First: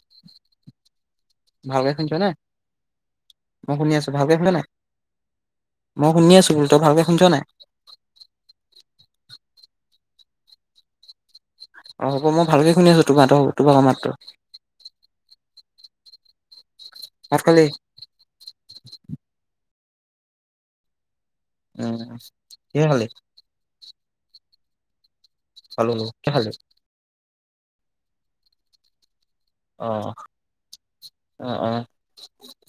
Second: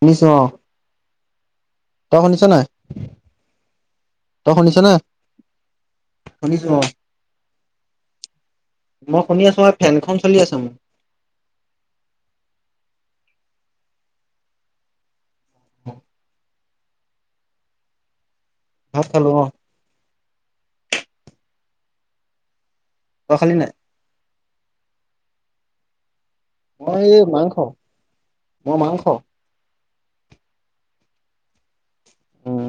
ঊনিশ ভালকে শুনছ নে? মই শুনি আছো। ভালকে শুনিছো তই নাই? শুনিছ মই শুনি আছো। শুনিছো তই অ ভালকে শুনিছ নাই? মই শুনি আছো হয়। ফেনখন চলি আছ মোক। অ হ'ব মই ভালকে শুনি আছো তোমাতব তোমাৰ ক মাত্ৰ [inaudible] ভাত খালী? ভাত খালো অহ '। উম। কিহে খালী? তই খালি নাই আলু মই এই মাংস। মই মাংস। আহ আহ আহ উম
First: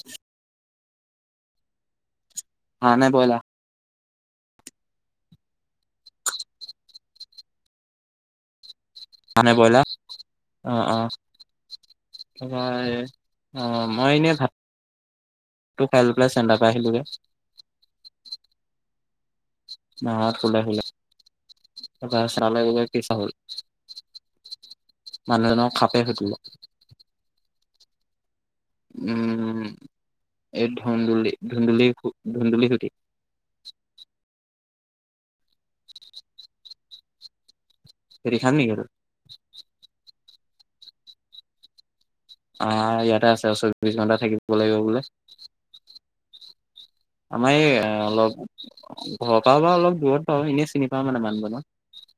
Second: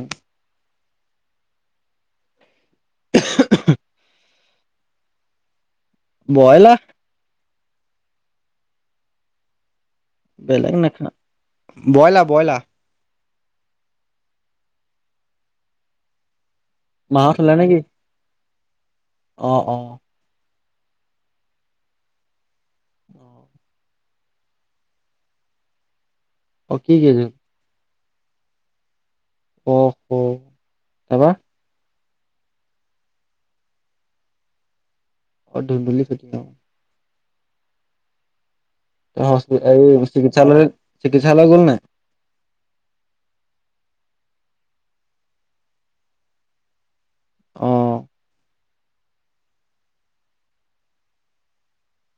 হ নাই ব'ইলা বইলা হয় নে ব ই'লা বেলেগ নাখায়, বইলা বইলা। তাৰপা এই অ মই এনে থাক [unintelligible] মাহঁত শুলে নেকি? অ অ মাহঁত শুলে শুলে। [unintelligible] মানুহ এজনক সাপে খোটিলে। অ' কি [unintelligible] উম অ অ এই তাৰপা ধুন্দুলি ধুন্দুলি ধুন্দুুলি গুটি অ ধুনদুলী ফেটি খুটি খাম নেকি এইটো? এই চিকিৎসালয় চিকিৎসালয় গল ন আহ ইয়াতে আছে চৌবিশ ঘণ্টা থাকিবিব লাগিব বোলে? আমাৰ অ এই অলপ ঘৰৰ পৰা বাৰু অলপ দূৰত বাৰু। এনেই চিনি পাওঁ মানে মানুহ জনক।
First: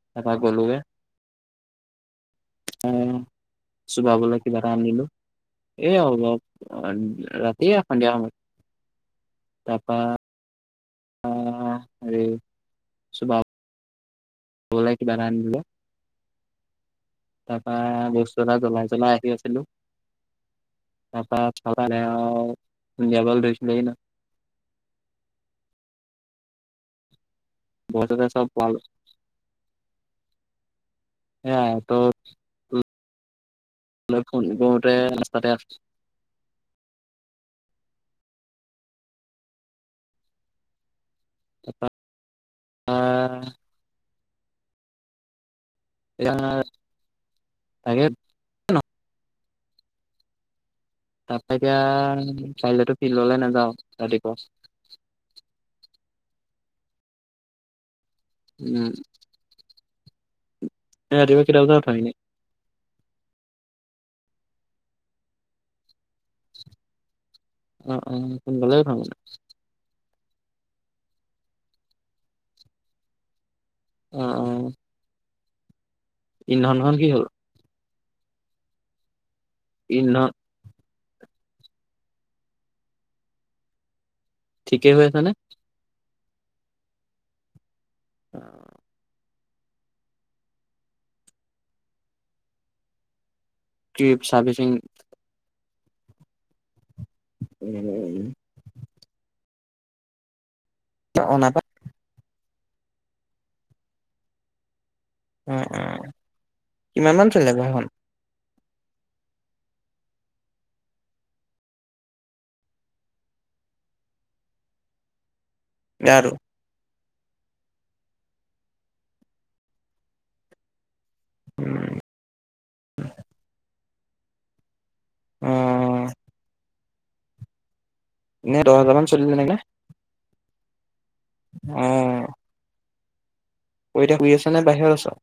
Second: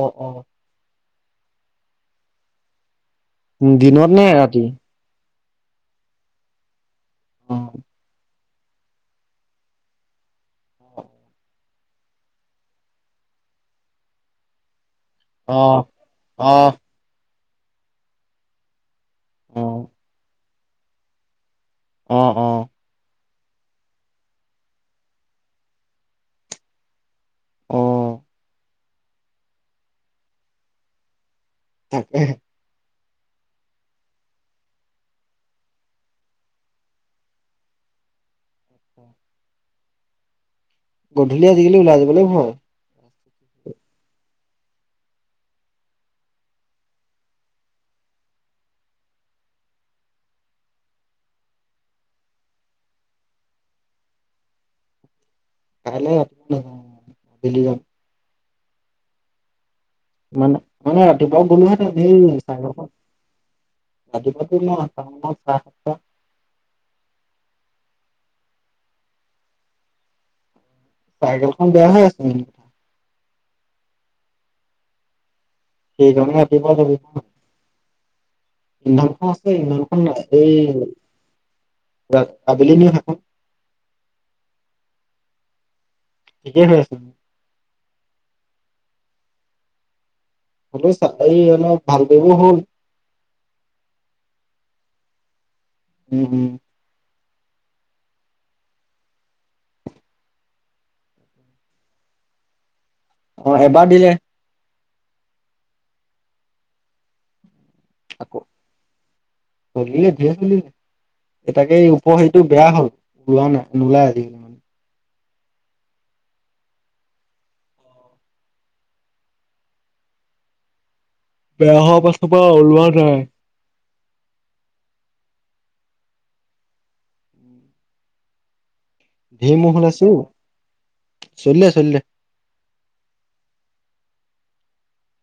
অ অ এবাৰ গলোগে এ দিনত নে ৰাতি? এ হ অ ৰাতি সন্ধিয়া সমাজ তাপা আহ [unintelligible] বলে আহ আহ তাৰ পৰা বস্তু এটা জ্বলাই জ্বলাই আহি আছিলো। অ তাৰপৰা অ অ [unintelligible] উলিয়াবো লৈছিল ন অ বছতে চব পাল [inaudible] এ ত তাকেহে [unintelligible] ফোন কৰোতে ৰাস্তাতে আছো। গধূলি আজিকালি ওলাই যাবলৈ ভয়। অ [unintelligible] তাকে ন এতিয়া কাইলেতো ফিল্ডলৈ নাযাওঁ ৰাতিপুৱা। [unintelligible] উম। মান মানে ৰাতিপুৱা কেইটা বজাত উঠ গ'লোহেতেন এনে চাই [unintelligible] অ -অ ভালে ভাল চাইকেলখন বেয়া হৈ আছে ম অ' ইন্ধনখন কি হ'ল [unintelligible] ইমধান খ আছে ইমধান খন ইন্ধন আছেই আবেলি নে হাসন‌ কে হৈ আছেনে? ঠিকে হৈ আছে। অ। হল চাবা ই অলপ ভাল দিব হল। [unintelligible] চাৰ্ভিচিং উম হোম। উম উম উম। [unintelligible] অ এবাৰ দিলে। অ, অ, কিমান মান চলে বাৰো সেইখন‌? [inaudible] অলিলে ধিয়িলে‌ এ তাকে এই উপহাৰটো বেয়া হ'ল ওলোৱা নাই নোলায় আজিকালি মানে। আৰু বেয়া হোৱা পাছ পৰা ওলোৱা নাই অ। এ দহ হজাৰ মান চলিলে নেকি ধেৰ নে? মহ ওলাইছে অ'। চলিলে চলিলে অহ। তয় এতিয়া শুই আছ নে বাহিৰত আছ?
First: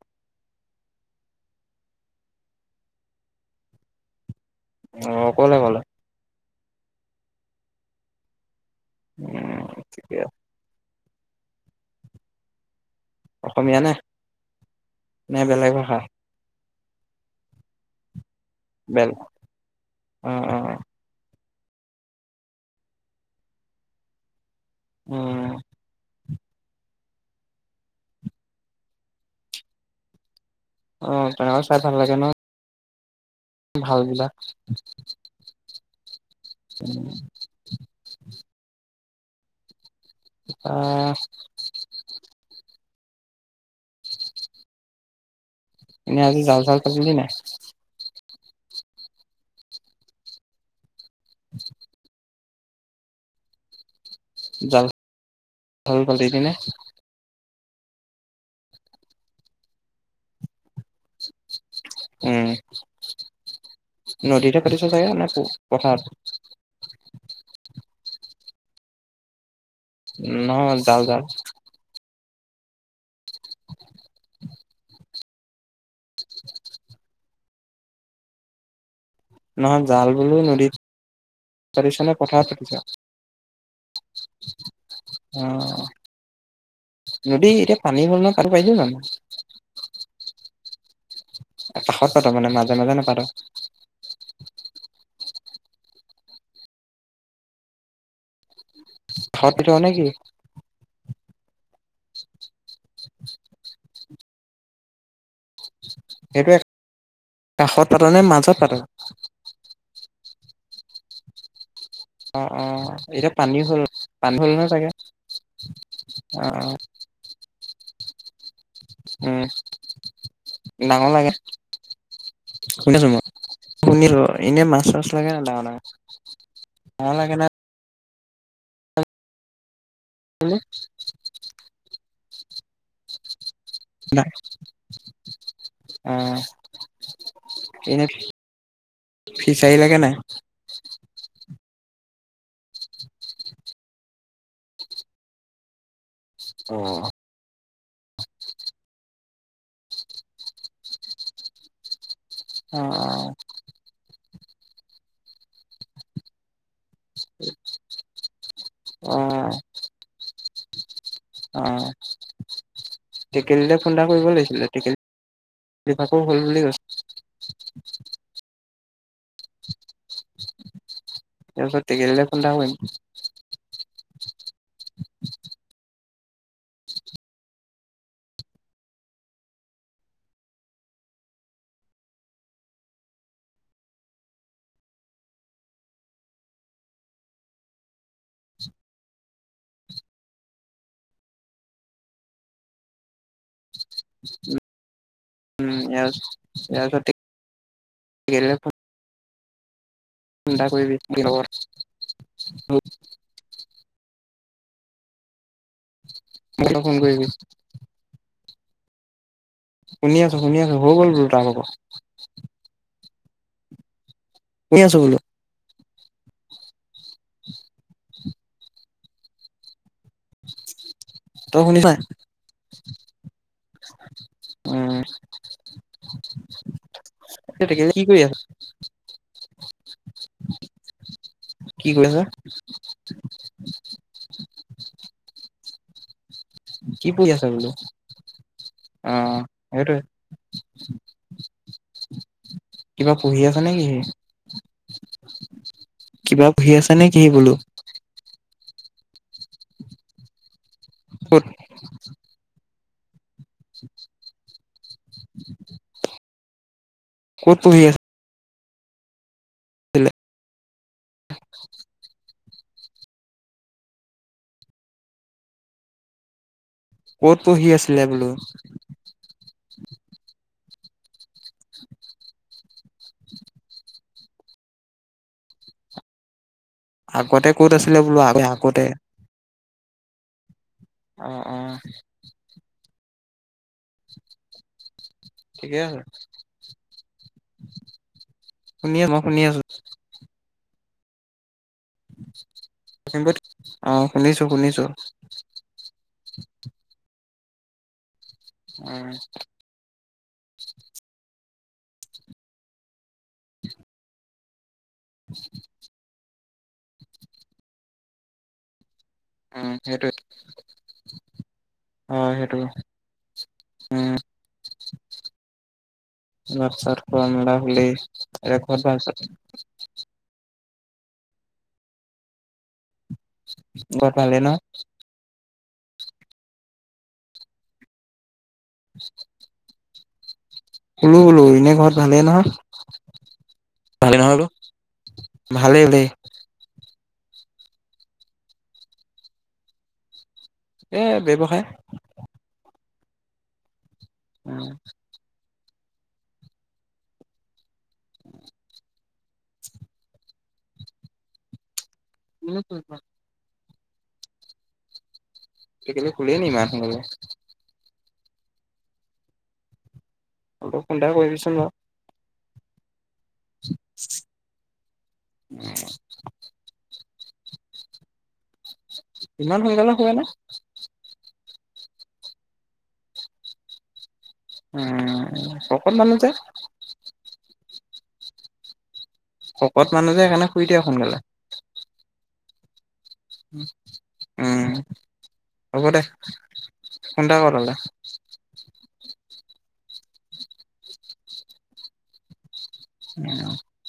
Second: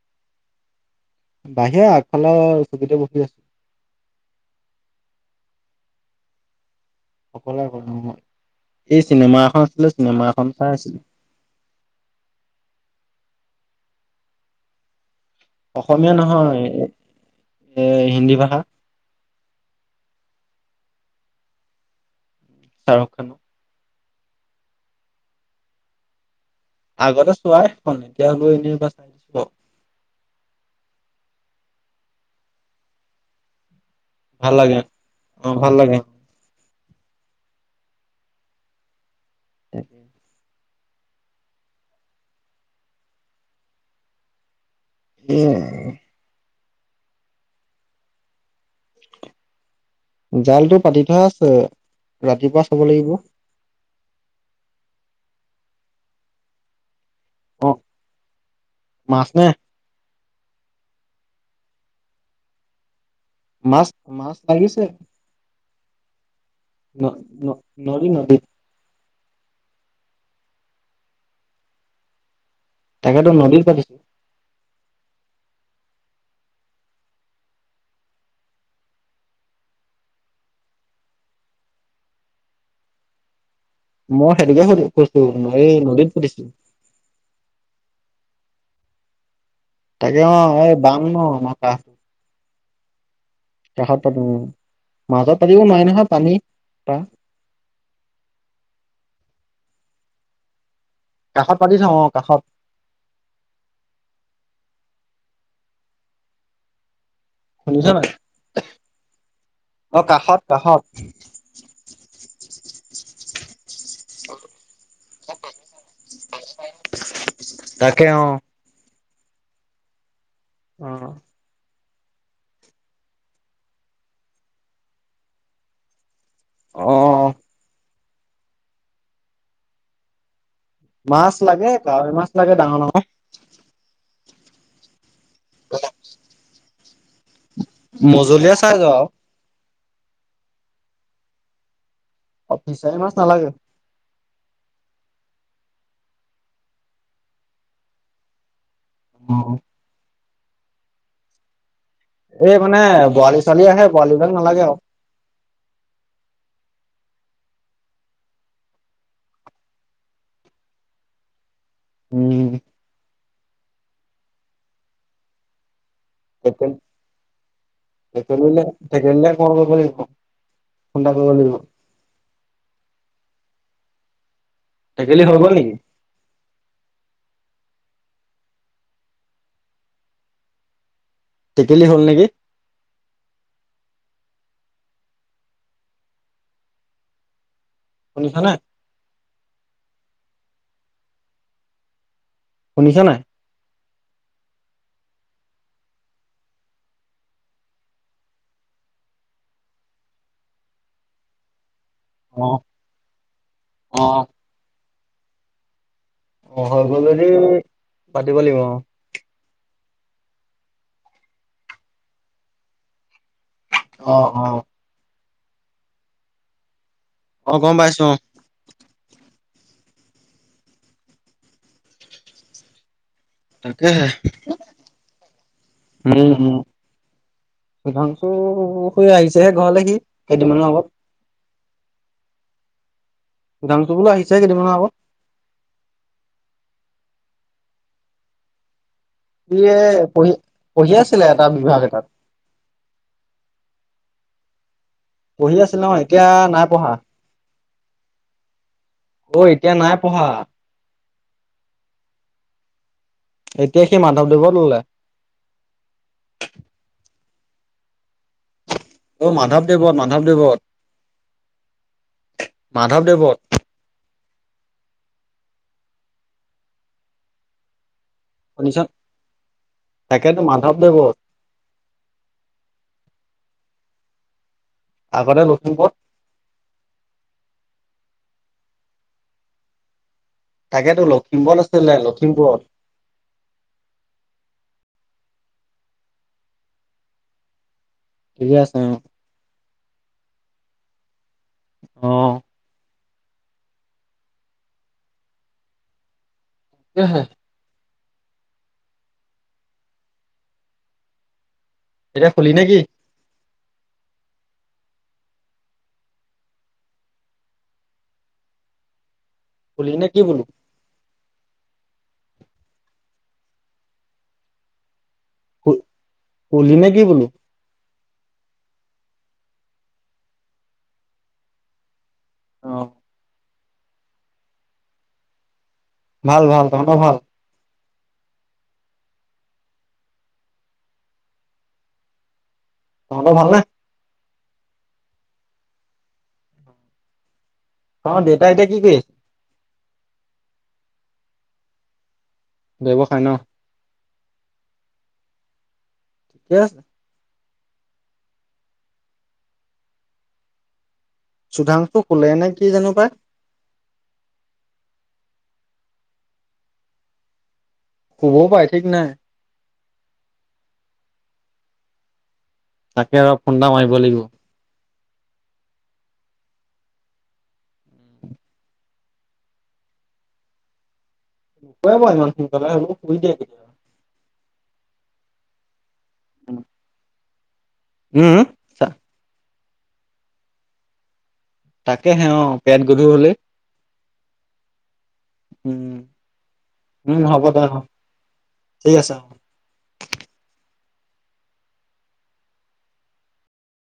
বাহিৰা আগফালে চখিতে বহি আছো। অ ক'লে হ'ল। অক এই চিনেমা এখন উম আছিলে ঠিকে চিনেমা আছে। এখন চাই আছিলে। অসমীয়ানে? অসমীয়া নহয় এ হিন্দী ভাষ বেল অ অ অ। চাহৰ খানো উম। আগতে চোৱা সেইখন এতিয়া লৈ এনেই এবাৰ চাই দিব। অ, তেনে ছায় ভাল লাগে ন? ভাল দিবা। ভাল লাগে অ ভাল লাগে। [unintelligible] তাক অ উম। বুজিলি নাই? জালতটো পাতি থোৱা আছে, ৰাতিপুৱা চাব লাগিব। জাল [unintelligible] অ', মাছ নে? উম মাছ মাছ নদীতে লাগিছে পাতিছে চাগে নে পথাৰত ন ন নদী নদী নহ জাল জাল তাকেতো নদীত পাতি নহয় জাল বুলো নদীত পাতিছনে পথাৰত পাতিছ মই সেইটোকে সুধি কছো হেৰি অ', নদীত পাতিছো নদী এতিয়া পানী হল নহয়, পাতিব পাৰিব জানো? তাকে অ এই বাম ন আমাৰ কাষ কাষত পাতো মানে মাজে, মাজে নেপাতো। কাষত পাতো মাজত পাতিব নোৱাৰি নহয় পানী পা। [unintelligible] কাষত পাতি থওঁ অ কাষত সেইটো কাষত শুনিছ পাত নাই নে মাজত পাতা অ কাষত কাষত পানীও অ', তাকে, অ'। উম ডাঙৰ লাগে শুনি আছো মই শুনিছো এনে মাছ চাছ লাগে ন ডাঙৰ ডাঙৰ অ ভাল লাগে ন বোলো মাছ লাগে কাৱৈ মাছ লাগে ডাঙৰ ডাঙৰ ন আহ মজলীয়া চাই য আওঁ চাৰিলাগে নাই? অফিচাই মাছ নালাগ অ অ এই মানে অ', বৰালি চৰালি আহে বৰাালি ভাগ নালাগে আওঁ অ অ উম টেকেলি লৈ ফোন এটা কৰিব লাগিছিলে টেকেল বিভাকো হল বুলি কৈছ তেকেলি তেকেলিলে ফোন এটা কৰিব লাগিব তাজত টেকেলি লৈ ফোন এটা কৰিম টেকেলি হই গল নেকি টেকেলি হ'ল নেকি? শুনিছা নে শুনিছা নাই উ উম [unintelligible] ফোন এটা কৰিবি অ হ অহ অ মোক হৈ ফোন কৰিবি গলদি পাতিব লাগিব অ শুনি আছো শুনি আছো হৈ গ'ল বোলো তাৰ আকৌ অ', অ'। আছো বোলো অ গম পাইছো অ তই শুনিছ নাই তাকেহে উমা উম উম কি কৰি সধাংছু আছা শেই আহিছেহে ঘৰলৈ সি। কেইদিনমানৰ আগত। কি কৰিছা সুধাংশু বোলো আহিছে কেইদিবান আগত। কি কৰিছা বলো? ই পঢ়ি পঢ়ি আছিলে এটা বিভাগ এটাত কিবা পঢ়ি আছা নেকি স পঢ়ি আছিল ন' এতিয়া কিবা নাই পঢ়ি পঢ়া। আছা নে কি বোলো অ' এতিয়া নাই পঢ়া। উ, এতিয়া সি মাধৱদেৱত ললে [inaudible] অ' মাধৱদেৱত আছিলে মাধৱদেৱত মাধৱদেৱত, ক'ত পঢ়ি আছিলে বোলো? ভাবে [unintelligible] আগতে নতুন ক'ত। আগতে ক'ত আছিলে বোলো আ আগতে। তাকেতো অ অ লখিমপুৰত আছিল ন লখিমপুৰত ঠিকেই আছে। ঠিকে আছে শুনি আছো মই শুনি আছো। অ অ লখিমপুৰ আহ শুনিছো শুনিছো। উম। এতি খুলি নেকি? [unintelligible] উম খুলি নে সেইটোৱে। কি বোলো অ' সেইটো, উম। হয়। [inaudible] অ ঘৰ পালে ন' ভাল ভাল তহতৰ ভাল [unintelligible] বোলো বোলো এনে ঘৰত ভালেই ন তহঁতৰ ভালনে ভালে নহয়লো ভালেই দেই, অ' দেউতা এতিয়া কি কৰি আছে। এ ব্যৱসায় ব্যৱসায় ন' উম। ঠিকে আছে। চুধাংশটো খোলে নে কি জানো পাই। সিকি খুলনি ইমান সকে, শুবও পায় ঠিক নাই। অ' কুন্দা কৰি পিচ ন' তাকে অলপ ফুডা মাৰিব লাগিব। উম। ইমান সোনকালে শুয়ে নে, নুকুৱ ইমান সোনকালে হ শুই দেই সি উম ককত বানু যে, উম উম শকত মানুহ যে সেইকাৰণে শুই দিয়ে সোনকালে, তাকে হে অ', পেন উম, হ'ব উম দে। উম হোণ্ডা হ'ব কত দে হলে? ঠিক আছে অ'। উ